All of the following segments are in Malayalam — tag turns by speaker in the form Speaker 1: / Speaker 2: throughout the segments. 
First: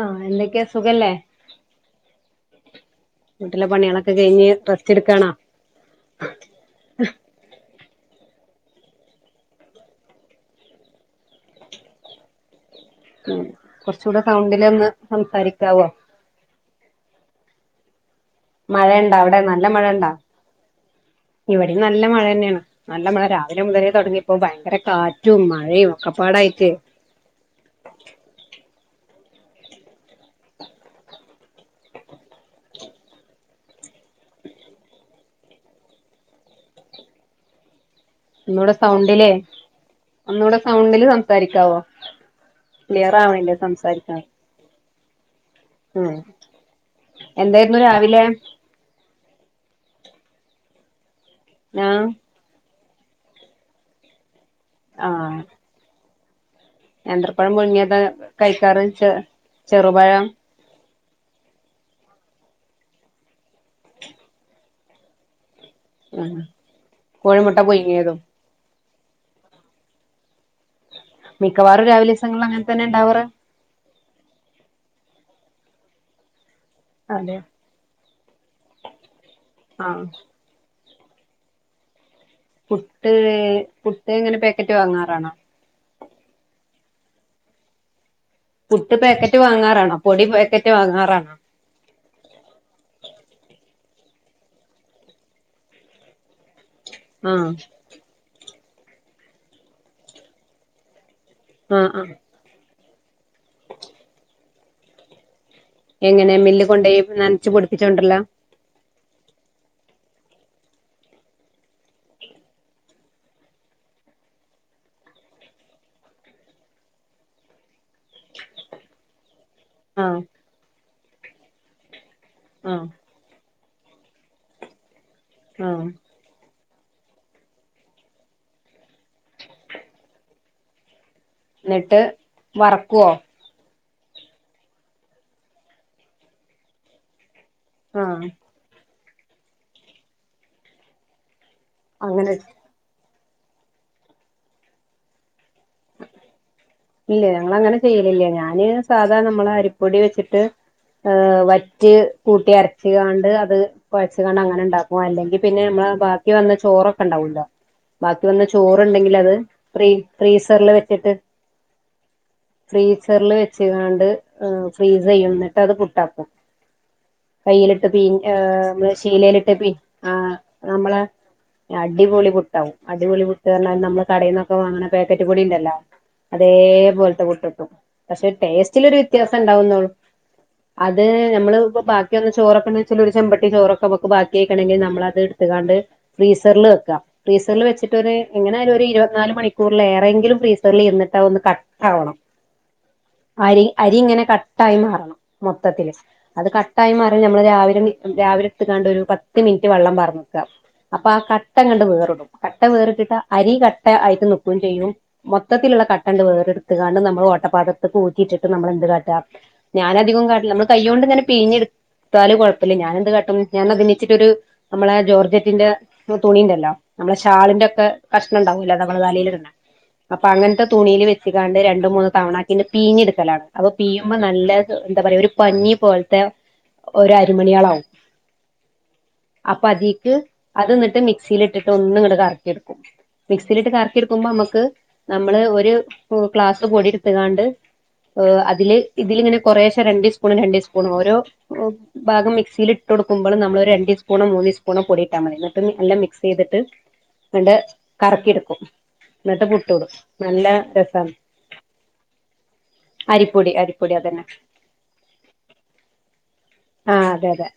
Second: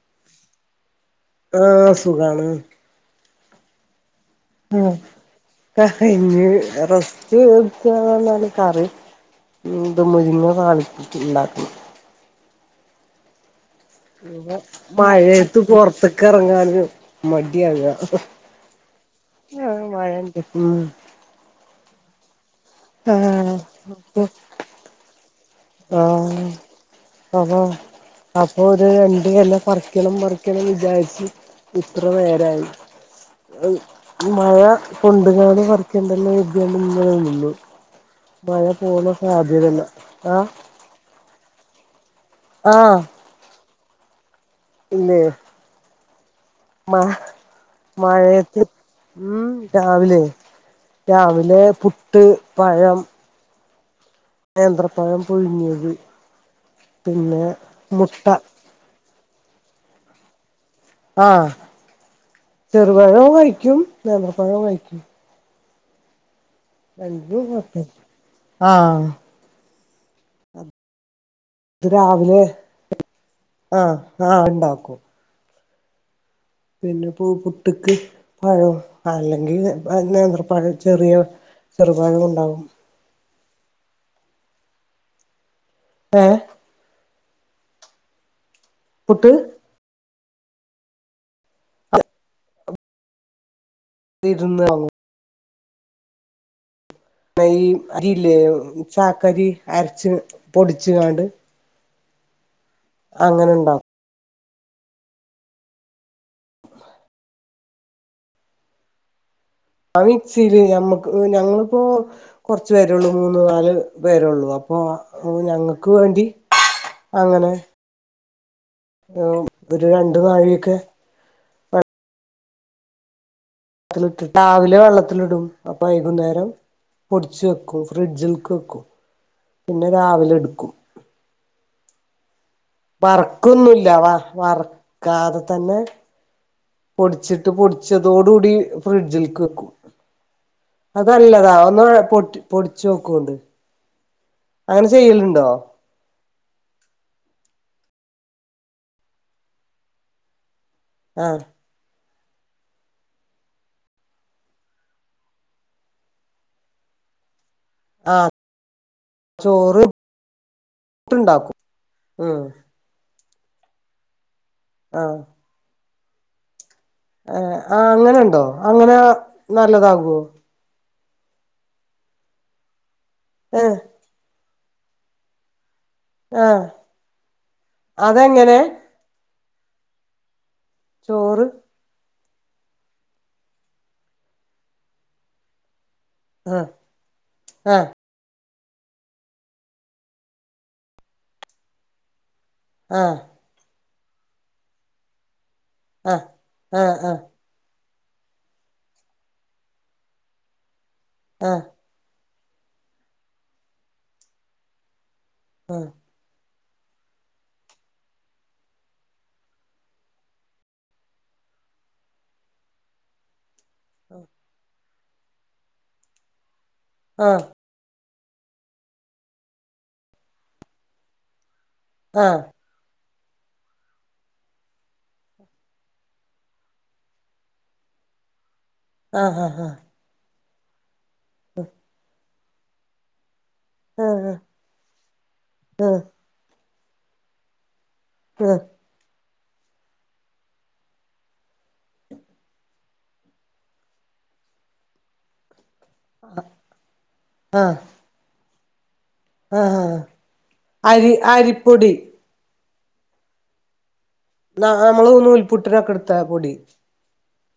Speaker 1: ആഹ് എന്തേക്ക്യാ സുഖല്ലേ?
Speaker 2: ആഹ് സുഖാണ്.
Speaker 1: വീട്ടിലെ പണ്യേളൊക്കെ കഴിഞ്ഞ്
Speaker 2: ആഹ്
Speaker 1: റെസ്റ്റ് എടുക്കാണോ
Speaker 2: ഒക്കെ കയ്ഞ്ഞ് റസ് റ്റ്ട്ക്കാന്ന്റ്ഞ്ഞാല് കറി ഇത് മുരിങ്ങ താളിപ്പിച്ച്ണ്ടാക്കണം
Speaker 1: ഏഹ് കൊറ്ച്ചൂടെ സൗണ്ടിലോന്ന് സംസാരിക്കാവോ?
Speaker 2: ക്കെറങ്ങാന് മട്യാക
Speaker 1: മഴണ്ടോ അവിടെ നല്ല മഴണ്ടാ?
Speaker 2: ഉം
Speaker 1: ഇവടിം നല്ല മഴന്നാണ് നല്ല മഴ
Speaker 2: ആഹ്
Speaker 1: രാവിലെ മുതലേ
Speaker 2: അപ്പൊ
Speaker 1: തോടങ്ങിപ്പോ ഭയങ്കര കാറ്റും മ
Speaker 2: ആഹ് അതൊ. അപ്പൊ ഒരു രണ്ട്‌ കല്ലം പറിക്കണം പറിക്കണം വിചാരിച്ച്. ഇത്ര നേരായി. അഉ മഴ കൊണ്ടുങ്ങാന് പറിക്കേണ്ടല്ലൊ വിദ്യമ ഇങ്ങനെ നിന്നു. മഴ
Speaker 1: ഒന്നൂടെ
Speaker 2: പോണ
Speaker 1: സൗണ്ടിലേ
Speaker 2: സാധ്യതല്ല ആഹ്
Speaker 1: ഒന്നൂടെ സൗണ്ടിൽ സംസാരിക്കാവോ
Speaker 2: ആഹ്
Speaker 1: ക്ലിയർ ആവണില്ല സംസാരിക്കണ
Speaker 2: ഇല്ലേ?
Speaker 1: ഉം
Speaker 2: മ
Speaker 1: എന്തായിരുന്നു രാവിലെ?
Speaker 2: മഴയത്ത് ഉം രാവിലെ രാവിലെ
Speaker 1: ആഹ്
Speaker 2: പുട്ട്, പഴം. നേന്ത്രപ്പയം
Speaker 1: ആഹ്
Speaker 2: പുഴിങ്ങ്യത്.
Speaker 1: നേന്ത്രപ്പഴം മുഴങ്ങിയത കഴിക്കാറ് ചെറുപഴം
Speaker 2: ആഹ് ചെറുപഴവും കഴിക്കും നേന്ത്രപ്പഴവും കഴിക്കും.
Speaker 1: ആഹ്
Speaker 2: രണ്ടും
Speaker 1: കോഴിമുട്ട
Speaker 2: കൊഴപ്പല്ല
Speaker 1: പുഴിങ്ങ്യതും.
Speaker 2: ആഹ്
Speaker 1: മിക്കവാറും
Speaker 2: അത് രാവിലെ
Speaker 1: രാവിലെസങ്ങളിൽ അങ്ങനെ തന്നെ ഉണ്ടാവാറ്.
Speaker 2: ആഹ് ആഹ് ഉണ്ടാക്കും. പിന്നെ പു
Speaker 1: അതെ
Speaker 2: പുട്ട്ക്ക് പഴം അല്ലെങ്കിൽ
Speaker 1: ആഹ്
Speaker 2: നേന്ത്ര പഴം. ചെറിയ ചെറുപഴൊണ്ടാകും.
Speaker 1: പുട്ട് പുട്ട് ങ്ങന പാക്കറ്റ് വാങ്ങാറാണോ?
Speaker 2: ഏഹ്
Speaker 1: പുട്ട് പാക്കറ്റ് വാങ്ങാറാണോ പൊടി പാക്കറ്റ് വാങ്ങാറാണോ?
Speaker 2: ഇരുന്നാങ്ങും.
Speaker 1: ആഹ്
Speaker 2: അരില്ലേ ചാക്കരി അരച്ച് പൊടിച്ചു കാണ്ട്.
Speaker 1: ആഹ് ആഹ്
Speaker 2: അങ്ങനെണ്ടാവും.
Speaker 1: എങ്ങനെ മില്ല് കൊണ്ടോയി നനച്ചു പൊടിപ്പിച്ചു കൊണ്ടോരലാ?
Speaker 2: ആ മിക്സിയില് ഞമ്മക്ക് ഞങ്ങളിപ്പോ കൊർച്ചു പേരുള്ളൂ മൂന്ന് നാല് പേരേള്ളൂ അപ്പൊ ഞങ്ങക്ക് വേണ്ടി. അങ്ങനെ. ഒരു രണ്ടു
Speaker 1: ആഹ്
Speaker 2: നാഴൊക്കെ.
Speaker 1: ആഹ്
Speaker 2: വെള്ളത്തിലിട്ട് രാവിലെ വെള്ളത്തിലിടും അപ്പൊ
Speaker 1: ആഹ്
Speaker 2: വൈകുന്നേരം. പൊടിച്ച് വെക്കും ഫ്രിഡ്ജിൽക്ക് വെക്കും പിന്നെ രാവിലെ എടുക്കും
Speaker 1: എന്നിട്ട് വറക്കുവോ
Speaker 2: വറക്കൊന്നുമല്ല വ വറക്കാതെ തന്നെ പൊടിച്ചിട്ട് പൊടിച്ചതോട
Speaker 1: ആഹ്
Speaker 2: കൂടി ഫ്രിഡ്ജിലക്ക് വെക്കും അതല്ലതാ ഒന്ന് പൊ
Speaker 1: അങ്ങനെ
Speaker 2: പൊടിച്ചേക്കോണ്ട് അങ്ങനെ ചെയ്യലുണ്ടോ
Speaker 1: ഇല്ലെ ഞാനങ്നെ ചെയ്യലില്ലേ ഞാന് സാധാ നമ്മള അരിപ്പൊടി വെച്ചിട്ട്
Speaker 2: ആഹ്
Speaker 1: ആവറ്റ് കൂട്ടി അരച്ചുകാണ്ട് അത് കൊയച്ച് കണ്ട അങ്ങനെ ഉണ്ടാക്കും അല്ലെങ്കിൽ പിന്നെ നമ്മള് ബാക്കി വന്ന ചോറൊക്കെ ണ്ടാകുവല്ലൊ ഉണ്ടാവല്ലോ ബാക്കി
Speaker 2: ആഹ്
Speaker 1: വന്ന ചോറുണ്ടെങ്കിൽ അത്
Speaker 2: ചോറ്
Speaker 1: ഫ ഫ്രീസറിില് വെച്ചിട്ട്
Speaker 2: ആ
Speaker 1: ഫ്രീസറിൽ വെച്ച് കാണ്ട് ഫ്രീസ്
Speaker 2: ആഹ്
Speaker 1: ചെയ്യുന്നിട്ട് അത ഫുഡാക്കും
Speaker 2: ഏഹ്
Speaker 1: കയ്യിലിട്ട്
Speaker 2: ആഹ്
Speaker 1: പി
Speaker 2: അങ്ങനെണ്ടോ അങ്ങനെ
Speaker 1: ശീലയിലിട്ട്പ്പ ആ
Speaker 2: നല്ലതാകുവോ
Speaker 1: നമ്മള അടിപൊളി പുട്ടാവും അടിപൊളി പൊട്ടുക
Speaker 2: ഏഹ്
Speaker 1: നമ്മ കടയിന്നക്കെ വാങ്ങണ പാക്കറ്റ് പൊടിയ ണ്ടല്ലോ '
Speaker 2: ആഹ്
Speaker 1: അതേപോലത്തെ പുട്ടിട്ടു പക്ഷെ
Speaker 2: അതെങ്ങനെ
Speaker 1: ടേസ്റ്റിലൊരു വ്യത്യാസം ഉണ്ടാവുന്നുോള്ളു അത്
Speaker 2: ചോറ്
Speaker 1: നമ്മള് ഇപ്പ ചോൊക്കെന്ന് വെച്ചാല് ഒരു ചെമ്പട്ട ചോറൊക്കെമുക്ക് ബാക്കിക്കണമെങ്ക നമ്മളത് എട്ത്തക്കാണ്ട്
Speaker 2: ആഹ്
Speaker 1: ഫ്രീസറിൽ വെക്കാം ഫ്രീസറിൽ
Speaker 2: ആഹ്
Speaker 1: വെച്ചിട്ട്ര് ഒര് എങ്ങനെയാലും ഒരു ഇരുപത്തിനാല് മണിക്കൂറൽ ഏറെങ്കിലും ഫ്രീസറിൽ ഇരിട്ട്ാ ഒന്ന് കട്ട് ആാവണം
Speaker 2: ആഹ
Speaker 1: അരി അരി ഇങ്ങനെ കട്ടായി മാറണം മൊത്തത്തില്
Speaker 2: ആഹ്
Speaker 1: അത് കട്ടായി
Speaker 2: ആഹ്
Speaker 1: മാറിഞ് നമ്മള് രാവിലെ രാവിലെ കണ്ട് ഒരു പത്ത് മിനിറ്റ് വെള്ളം പറന്നക്കാം അപ്പൊ ആ
Speaker 2: ആഹ്
Speaker 1: കട്ടങ്ങട്കണ്ട് വേറിടും കട്ട വേറിട്ടട്ട് അരി കട്ട ആയിട്ട് നൽക്കുകയും ചെയ്യും
Speaker 2: ആഹ്
Speaker 1: മൊത്തത്തിലുള്ള കട്ട രണ്ടു പേർടുത്തുകാണ്ട് നമ്മൾ ഓട്ടപ്പാത്രത്തിൽ പൂറ്റിയിട്ടിട്ട് നമ്മളെന്ത് കാട്ടുക ഞാനധിക കാട്ടില്ല നമ്മള് കൈ കൊണ്ട്നൻ പിഴഞ്ഞെടുത്താും കുഴപ്പില്ല ഞാാന എന്ത് കാട്ടും ഞാന അ വച്ചിട്ടൊരു നമ്മളെ ജോർജറ്റിന്റെ തുണിുണ്ടല്ലോ നമ്മളെ
Speaker 2: ആഹ്
Speaker 1: ഷാളിന്റെ ഒക്കെ കഷ്ണംമ ഉണ്ടാവൂില്ല തവള് കലൽ ഇ അപ്പൊ അങ്ങനത്തെ തുണിൽ വെച്ചുകാണ്ട് രണ്ടു മൂന്ന്
Speaker 2: ആഹ്
Speaker 1: തവണാക്കിന് പീഞ്ഞെടുക്കലാണ് അപ്പൊ പീയുമ്പോ നല്ല എന്താ പറയാ ഒരു പനി പോലത്തെ ഒരരിമണിയാളാവ
Speaker 2: ആഹ് ആഹ്
Speaker 1: അപ്പൊ അതിക്ക് അത് ഇന്നിട്ട് മിക്സിൽ ഇട്ടിട്ട് ഒന്നും ഇങ്ങട്ട കറക്കിെടുക്കും മിക്സിയിലിട്ട് കറക്കി
Speaker 2: ആഹ്
Speaker 1: എടുക്കുമ്പോ
Speaker 2: ആഹ്
Speaker 1: നമുക്ക് നമ്മള് ഒരു ഗ്ലാസ് പൊടിരുത്തുകാണ്ട് ഓ അതില് ഇതിലിങ്ങനെ കൊറേശം രണ്ട സ്പൂണും രണ്ടേ സ്പൂണും ഓരോ ഭാഗം മിക്സിയിൽ ഇട്ട്ടുക്ക്പോൾ നമ്മൾ രണ്ട് സ്പൂണോൂന്ന് സ്പൂണോൊയിട്ടാൽ മതിട്ട് നല്ല മ ചെയ്തിട്ട് എന്നിട്ട്
Speaker 2: ആഹ്
Speaker 1: കറക്കിെടുക്കും എന്നിട്ട്
Speaker 2: ആഹ്
Speaker 1: പുട്ട ഇടും
Speaker 2: ആഹ്
Speaker 1: നല്ല
Speaker 2: അരി
Speaker 1: രസമാണ്
Speaker 2: അരിപ്പൊടി
Speaker 1: അരിപ്പൊടി അരിപ്പൊടി അതന്നെ
Speaker 2: ന നമ്മള് തന്ന നൂൽപുട്ടിനൊക്കെ എടുത്ത പൊടി
Speaker 1: ആ് അതെ അതെ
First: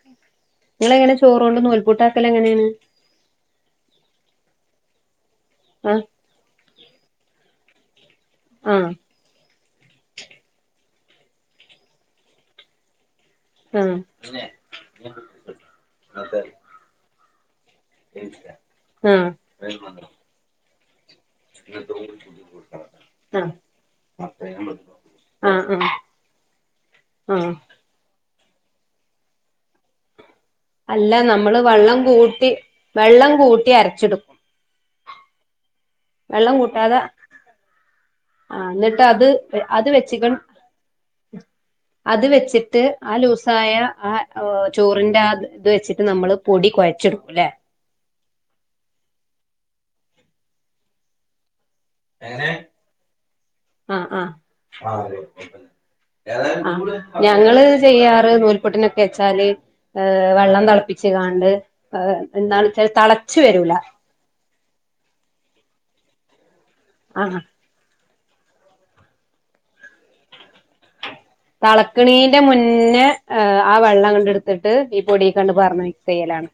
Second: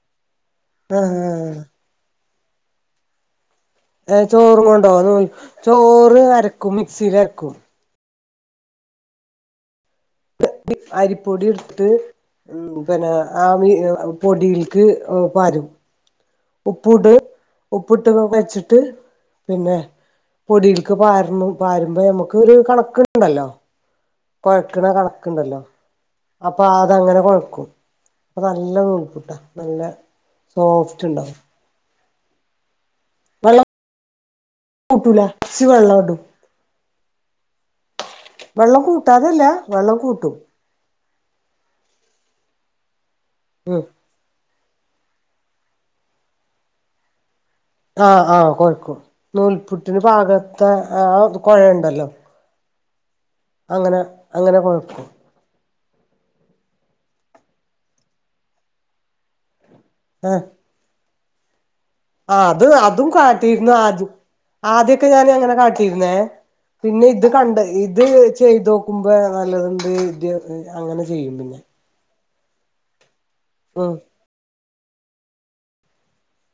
Speaker 1: ങ്ങളെങ്ങനെ ചോറ
Speaker 2: ആഹ്
Speaker 1: കൊണ്ട് നൂൽപൂട്ടാക്കൽ എങ്ങനെയാണ്
Speaker 2: ഏ ചോറും കൊണ്ടോ നോ ചോ
Speaker 1: ആഹ്
Speaker 2: അരക്കും മിക്സിയിലരക്കും
Speaker 1: ആഹ
Speaker 2: അരിപ്പൊടി ഇട്ത്തി് ഉം പിന്നെ ആമ
Speaker 1: ആ
Speaker 2: പൊടിൽക്ക് പരും
Speaker 1: അതെ
Speaker 2: ഉപ്പ ഇട് ഉപ്പിട്ട് വെച്ചിട്ട്
Speaker 1: ആ
Speaker 2: പിന്നെ പൊടിൽക്ക് പാര ണംപാരുമ്പോ നമുക്ക് ഒരു കണക്കുണ്ടല്ലോ
Speaker 1: ആ
Speaker 2: കൊഴക്കണ
Speaker 1: ആ
Speaker 2: കണക്കുണ്ടല്ലോ
Speaker 1: ആ
Speaker 2: അപ്പൊ അതങ്ങനെ
Speaker 1: ആ
Speaker 2: കൊഴക്കും അപ്പൊ നല്ല നൂൽപ്പുട്ട നല്ലെ
Speaker 1: അല്ല നമ്മള് വെള്ളം കൂട്ടി വെള്ളം കൂട്ടി അരച്ചെടുക്കും
Speaker 2: കൂട്ടൂല ഇച്ചിരി വെള്ളം ഇടും
Speaker 1: വെള്ളം കൂട്ടാതെ ആ
Speaker 2: വെള്ളം
Speaker 1: എന്നിട്ട് അത്
Speaker 2: കൂട്ടാതല്ല
Speaker 1: അത്
Speaker 2: വെള്ളം
Speaker 1: വെച്ചക്കാൻ
Speaker 2: കൂട്ടും
Speaker 1: അത് വെച്ചിട്ട് ആ ലൂസായ
Speaker 2: ഉം
Speaker 1: ആ ചോറിന്റെ ഇത് വെച്ചിട്ട് നമ്മള് പൊടി കൊഴച്ചാടുകുയിലെ അല്ലെ
Speaker 2: ആഹ ആഹ് കൊഴക്കും നൂൽപുട്ടിന് പാഗത്തെ ആ കൊഴ ണ്ടല്ലോ
Speaker 1: എങ്ങനെ
Speaker 2: അങ്ങനെ അങ്ങനെ കൊഴക്കും
Speaker 1: ആ ഞങ്ങള് ചെയ്യാറ് നൂൽപൊട്ടിനൊക്കെ വെച്ചാൽ ഏ ഹ
Speaker 2: ആഹ്
Speaker 1: വെള്ളം തിളപ്പിച്ചു കണ്ട്
Speaker 2: ആ അത് അതും കാട്ടിയിരുന്നു അതും ആദ്യൊക്കെ ഞാൻ അങ്ങനെ കാട്ടിയിരുന്നേ പിന്നെ ഇത്
Speaker 1: ആ
Speaker 2: കണ്ട് ഇത് ചെയ്തും [unintelligible] നല്ലതുണ്ട് [inaudible] അങ്ങനെ ചെയ്യും പിന്നെ
Speaker 1: അളക്കണീന്റെ മുന്നേ ആ
Speaker 2: ഉം
Speaker 1: വെള്ളം അങ്ങ് എടുത്തിട്ട് ഈ പൊടിക്ക് അങ്ങ് പാർന്നിട്ട് മിക്സ് ചെയ്യലാണ്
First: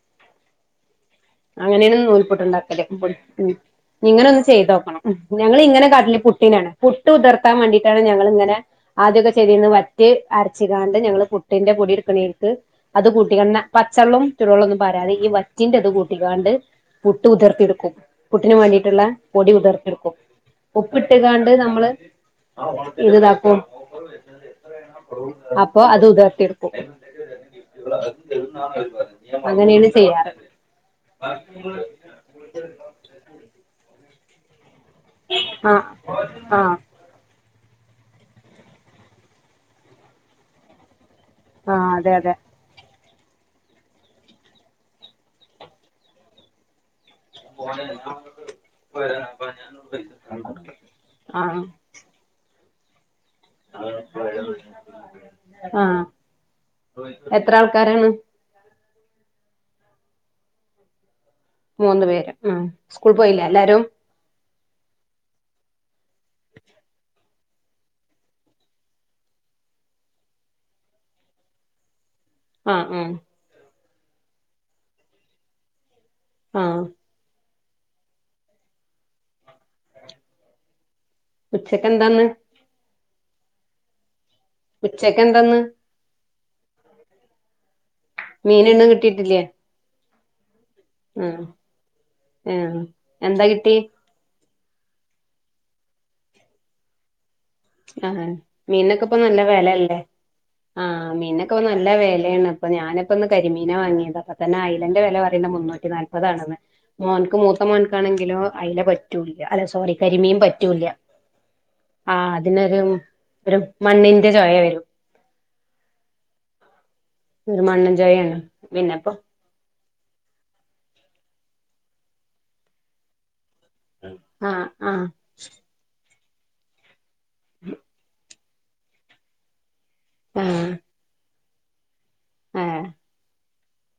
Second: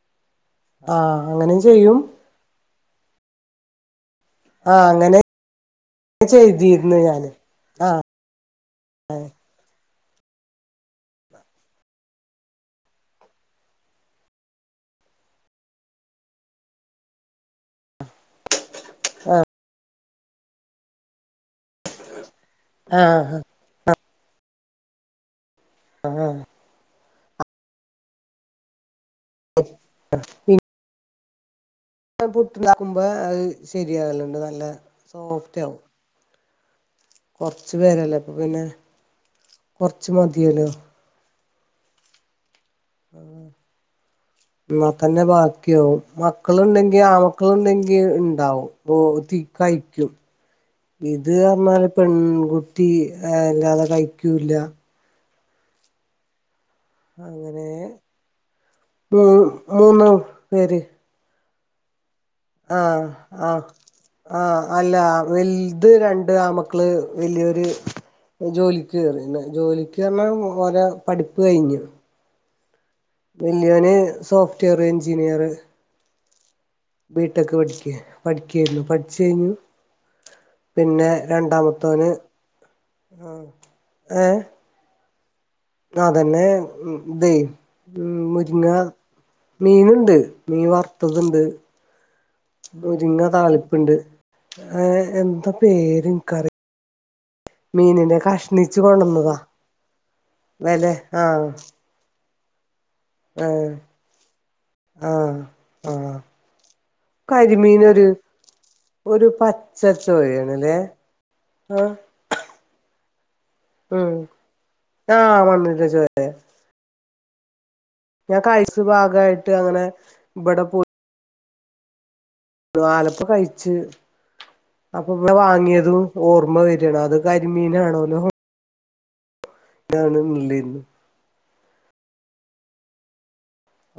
Speaker 2: ആഹ് അങ്ങനെ
Speaker 1: അങ്ങനെയാണ്
Speaker 2: ചെയ്യും
Speaker 1: നൂൽപൊട്ടുണ്ടാകൽ ഇവിടെ നിങ്ങനെ ഒന്നും ചെയ്ത് [inaudible]
Speaker 2: ആ
Speaker 1: ചെയ്തോക്കണം
Speaker 2: അങ്ങനെ
Speaker 1: ഞങ്ങിങ്ങനെ കാട്ടില് പുട്ടിനാണ്
Speaker 2: ചെയ്തിരുന്നു
Speaker 1: പുട്ട്
Speaker 2: ഞാന്
Speaker 1: ഉതിർത്താൻ വേണ്ടിട്ടാണ്
Speaker 2: ആഹ്
Speaker 1: ഞങ്ങിങ്ങനെ ആദ്യൊക്കെ ചെയെതന്ന് വറ്റി അരച്ചുകാണ്ട് ഞങ്ങള്ൾ പുട്ടിന്റെ പൊടി എടുക്കണക്ക് അത് കൂട്ടി തന്നെ പച്ചവെള്ളം ചുടുവെള്ളം ഒന്നും പരത്തെ ഈ വറ്റിന്റെ അത് കൂട്ടി കാണ്ട് പുട്ട് ഉതിർത്തിയെടുക്കും പുട്ടിന് വേണ്ടിട്ടുള്ള പൊടി ഉതിർത്തിെടുക്കും ഉപ്പിട്ട്കാണ്ട് നമ്മള് ഇത്
Speaker 2: ആഹ്
Speaker 1: ഇതാക്കും അപ്പൊ അത് ഉതർത്തി എടുക്കും അങ്ങനെയാണ് ചെയ്യാറ്
Speaker 2: പുട്ട്ണ്ടാക്കുമ്പോ അത് ശരിയാകല്ലുണ്ട് നല്ല സോഫ്റ്റ് ആവും
Speaker 1: ആഹ് ആഹ്
Speaker 2: കൊറച്ച് പേരല്ലേ അപ്പോപിന്നെ കൊറച്ച് മതിയല്ലോ
Speaker 1: ആഹ് അതെ അതെ
Speaker 2: എന്ന തന്നെ ബാക്കിയോവും മാ മക്കളുണ്ടെങ്കി ആമക്കളുണ്ടെങ്കി ഉണ്ടാവും അപ്പൊ ഒത്തി കഴിക്കും ഇത്
Speaker 1: ആഹ്
Speaker 2: പറഞ്ഞാല് പെൺകുട്ടി അല്ലാതെ കഴിക്കൂല്ല
Speaker 1: ആഹ് എത്ര
Speaker 2: അങ്ങനെ
Speaker 1: ആൾക്കാരാണ്
Speaker 2: മു മൂന്ന് പേര്
Speaker 1: മൂന്ന് പേര് ഉം
Speaker 2: ആഹ്
Speaker 1: സ്കൂൾ പോയിലേ
Speaker 2: ആഹ്
Speaker 1: എല്ലാരും
Speaker 2: ആഹ് അല്ല വലുത് രണ്ട് ആമക്കള് വലിയൊര് ജോലിക്ക് കയറിന്ന് ജോലിക്ക് പറഞ്ഞാൽ ഓരെ പഠിപ്പ് കഴിഞ്ഞു
Speaker 1: ആഹ് ഉം
Speaker 2: വല്യോന് സോഫ്റ്റ്‌വെയർ എഞ്ചിനീയറ്
Speaker 1: ആഹ്
Speaker 2: ബി ടെക് പഠിക്ക പഠിക്കായിരുന്നു പഠിച്ചു കഴിഞ്ഞു പിന്നെ
Speaker 1: ഉച്ചക്ക്
Speaker 2: രണ്ടാമത്തവന്
Speaker 1: എന്താന്ന്
Speaker 2: ആഹ് ഏഹ്
Speaker 1: ഉച്ചക്ക് എന്തന്ന്
Speaker 2: അതന്നെ ഇതേ ഉം മുരിങ്ങ
Speaker 1: മീനൊന്നും കിട്ടിട്ടില്ലേ
Speaker 2: മീനുണ്ട് മീൻ വറുത്തതുണ്ട്
Speaker 1: ആഹ് ആഹ്
Speaker 2: മുരിങ്ങ
Speaker 1: എന്താ കിട്ടി
Speaker 2: താളിപ്പുണ്ട് ഏഹ് എന്താ പേര് എനിക്കറ
Speaker 1: ആഹ്
Speaker 2: കഷ്ണിച്ച്
Speaker 1: മീനൊക്കെ ഇപ്പ
Speaker 2: കൊണ്ടന്നതാ
Speaker 1: നല്ല വിലയല്ലേ ആഹ് മീനൊക്കെ നല്ല വിലയാണ് അപ്പൊ ഞാന് ഇപ്പന്ന്
Speaker 2: ആഹ്
Speaker 1: കരിമീന വാങ്ങിയത് അപ്പ തന്നെ ഐയില വില
Speaker 2: ആഹ്
Speaker 1: പറയുന്നത് മുന്നൂറ്റി
Speaker 2: ആഹ്
Speaker 1: നാല്പതാണെന്ന് മോൻക്ക് മൂത്ത
Speaker 2: കരിമീനൊരു ഒരു
Speaker 1: മോൻക്കാണെങ്കിലോ ഐയില
Speaker 2: ഒരു
Speaker 1: പറ്റൂല്ല അല്ല
Speaker 2: പച്ച
Speaker 1: സോറി കരിമീൻ
Speaker 2: ചോയയാണല്ലേ
Speaker 1: പറ്റൂല
Speaker 2: ആഹ്
Speaker 1: ആഹ് അതിനൊരു ഒരു
Speaker 2: ഉം
Speaker 1: മണ്ണിന്റെ ചോയ വരും
Speaker 2: ആഹ് മണിന്റെ ചോയാ
Speaker 1: മണ്ണ്ചെയ
Speaker 2: ഞാൻ കഴ്ച്ച ഭാഗയിട്ട് അങ്ങനെ ഇവിടെ പോയി ആലപ്പ കഴിച്ച്
Speaker 1: ആഹ് ആഹ്
Speaker 2: അപ്പൊ ഇന്ന് വാങ്ങിയതും ഓർമ്മ വരണ അത് കരിമീനാണോലൊ താണ് നല്ലരുന്നു
Speaker 1: ഏഹ്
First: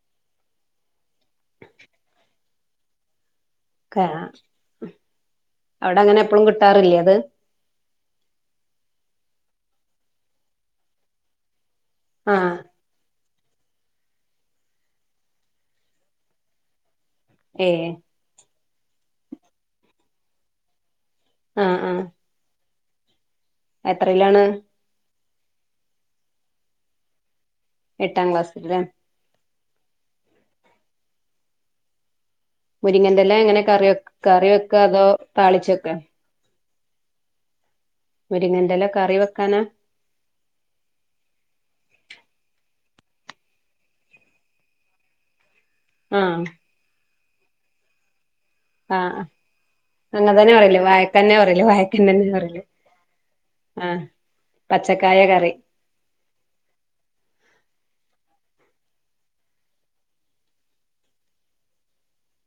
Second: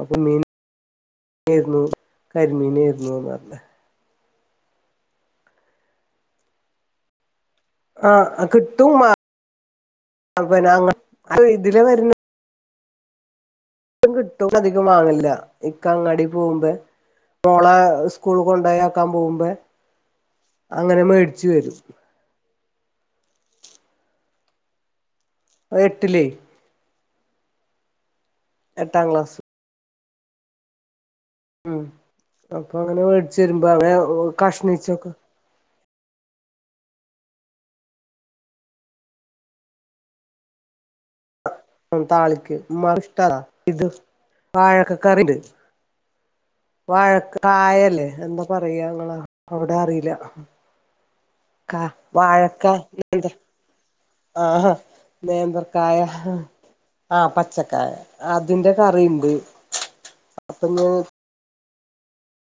Speaker 2: അപ്പൊ മീൻരുന്നു കരിമീനെരുന്നുന്ന് പറഞ്ഞേ
Speaker 1: ക അവിടെങ്ങനെ എപ്പോളും കിട്ടാറില്ലേ അത്
Speaker 2: ആഹ് കിട്ടും മ പിന്നെ അങ്ങ് ഇതില വരുന്ന
Speaker 1: ആഹ്
Speaker 2: കിട്ടും അധികം വാങ്ങല്ല ഇക്ക അങ്ങാടി പോവുമ്പ മോളെ
Speaker 1: ഏഹ്
Speaker 2: സു സ്കൂൾ കൊണ്ടായാക്കാ പോകുമ്പോ അങ്ങനെ മേടി
Speaker 1: ആഹ് ആഹ് എത്രിലാണ്
Speaker 2: അയട്ടിലെ
Speaker 1: എട്ടാം ക്ലാസ്
Speaker 2: എട്ടാം ക്ലാസ് ഉം അപ്പൊ അങ്ങനെ
Speaker 1: മുരിങ്ങന്റെല
Speaker 2: മേടച്ച് വരുമ്പോ അവ കഷ്ണിച്ചൊക്കെ
Speaker 1: താളിചക്കെ മുരിങ്ങന്റല കറി വക്കാനാ
Speaker 2: ഉം താളിക്ക് മ്മാക്ക്ഷ്ടതാ ഇത് വാഴക്കകറിണ്ട്
Speaker 1: ആ ഹ്
Speaker 2: വഴകായല്ലേ എന്താ പറയാങ്ങളാ
Speaker 1: ആഹ്
Speaker 2: അവിടെറിയല
Speaker 1: അങ്ങൻ തന്നെ പറയല് വായക്കന്നെ പറയല് വായക്കന്നന്നെ പറയല്
Speaker 2: വാഴക്ക
Speaker 1: ആഹ്
Speaker 2: ആഹ
Speaker 1: പച്ചക്കായ കറി
Speaker 2: നേന്ത്ര... ക്കായ ആ പച്ചക്കായ അതിന്റെ കറിണ്ട്. അപ്പങ്ങി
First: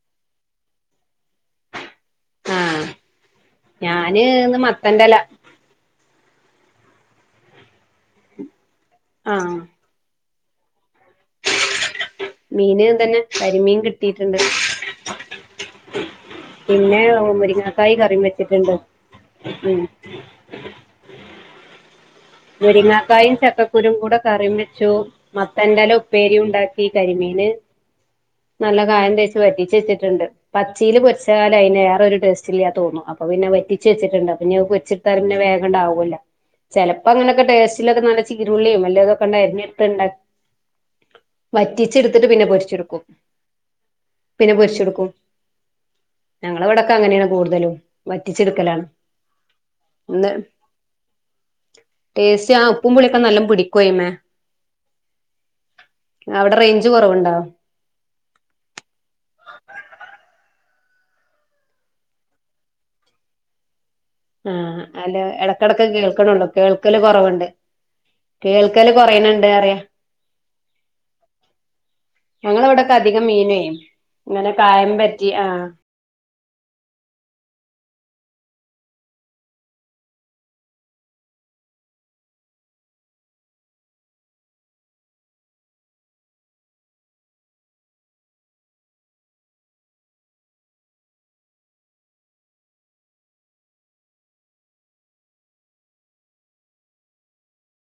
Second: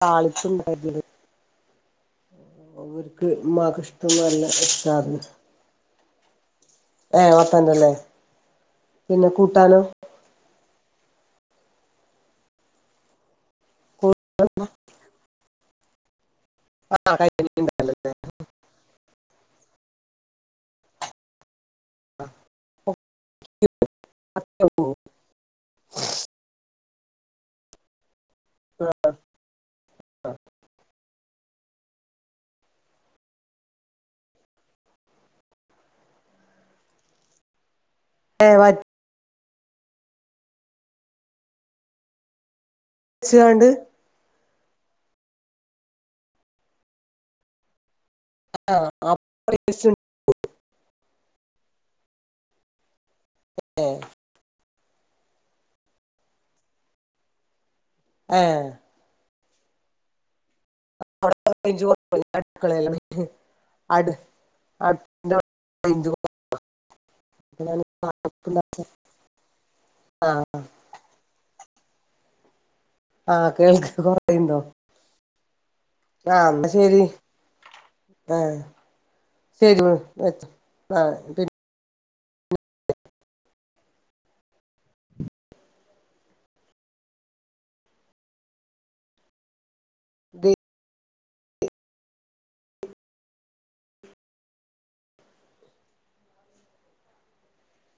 Speaker 2: തളിച്ചും ണ്ടാക്കീണ്
Speaker 1: ആഹ്
Speaker 2: ഓര്ക്ക് ഉമാക്ക് ഇഷ്ടം
Speaker 1: ഞാന്
Speaker 2: നല്ല
Speaker 1: ഇന്ന് മത്തന്റെല
Speaker 2: ഇഷ്ടന്ന് ഏഹ മത്തന്റലെ പിന്നെ
Speaker 1: ആഹ്
Speaker 2: കൂട്ടാനോ
Speaker 1: മീന് തെന്നെ കരിമീൻ കിട്ടീയിട്ട്ണ്ട് പിന്നെ മുരിങ്ങക്കായി കറിം വെച്ചിട്ട്ണ്ട് മുരിങ്ങാക്കായും ചക്കക്കുരും കൂടെ കറിം വെച്ചു. മത്തന്റല ഉപ്പേരിംണ്ടാക്കി കരിമീന്... നല്ല കായം തേച്ച് വറ്റിചെച്ചിട്ട്ണ്ട് പച്ചില് പൊ... വച്ചാല അയിന് വേറെ ഒരു ടേസ്റ്റ് ഇല്ല തോന്നു അപ്പ പിന്നെ വറ്റിച്ചേച്ചിട്ടുണ്ട് അപ്പ ഇഞ്ഞി അത് പൊരിച്ചിടുത്താൽ വേഗണ്ടാവുലോ ചെലപ്പോങ്ങനൊക്കെ ടേസ്റ്റിലൊക്കെ നല്ല
Speaker 2: ഏഹ്
Speaker 1: ചീരുള്ളിയും വല്ലാതൊക്കെ ങ്ങട്ട് അരിഞ്ഞിട്ത്ത് ണ്ടാക്കി വറ്റിച്ചെടുത്തിട്ട് പിന്നെ പൊരിച്ചെടുക്കും.
Speaker 2: ച്ചു ആണ്ട്
Speaker 1: പിന്നെ പൊരിച്ചെടുക്കും ഞങ്ങള വിടക്കങ്ങനെയാണ് കൂടുതലും. വറ്റിച്ചെടുക്കലാണ്.
Speaker 2: ആഹ് അപ്പൊ ടേസ്റ്റ്
Speaker 1: ഒന്ന് ടെസ്റ്റ്‌ ആ ഉപ്പും പുളിയൊക്കെ നല്ല പു
Speaker 2: ഏഹ്
Speaker 1: ടിക്കയ്‌മേ. അവടെ റേഞ്ച് കുറവുണ്ടോ
Speaker 2: ഏ [unintelligible] അടുക്കളെലാന്
Speaker 1: ആഹ അല എടക്കിടക്ക് കേൾക്കണ്ള്ളു. കേൾക്കല് കുറവ്ണ്ട് കേൾക്കല് കൊറണണ്ട് റിയ..
Speaker 2: ആ
Speaker 1: ഞങ്ങളവിടെക്ക അധികം
Speaker 2: ആഹ്
Speaker 1: മീന്
Speaker 2: കേൾക്ക്
Speaker 1: ഇങ്ങനെ കായം പരറ്റി ആ
Speaker 2: ആന്നാ ശരി ആ [unintelligible] [unintelligible]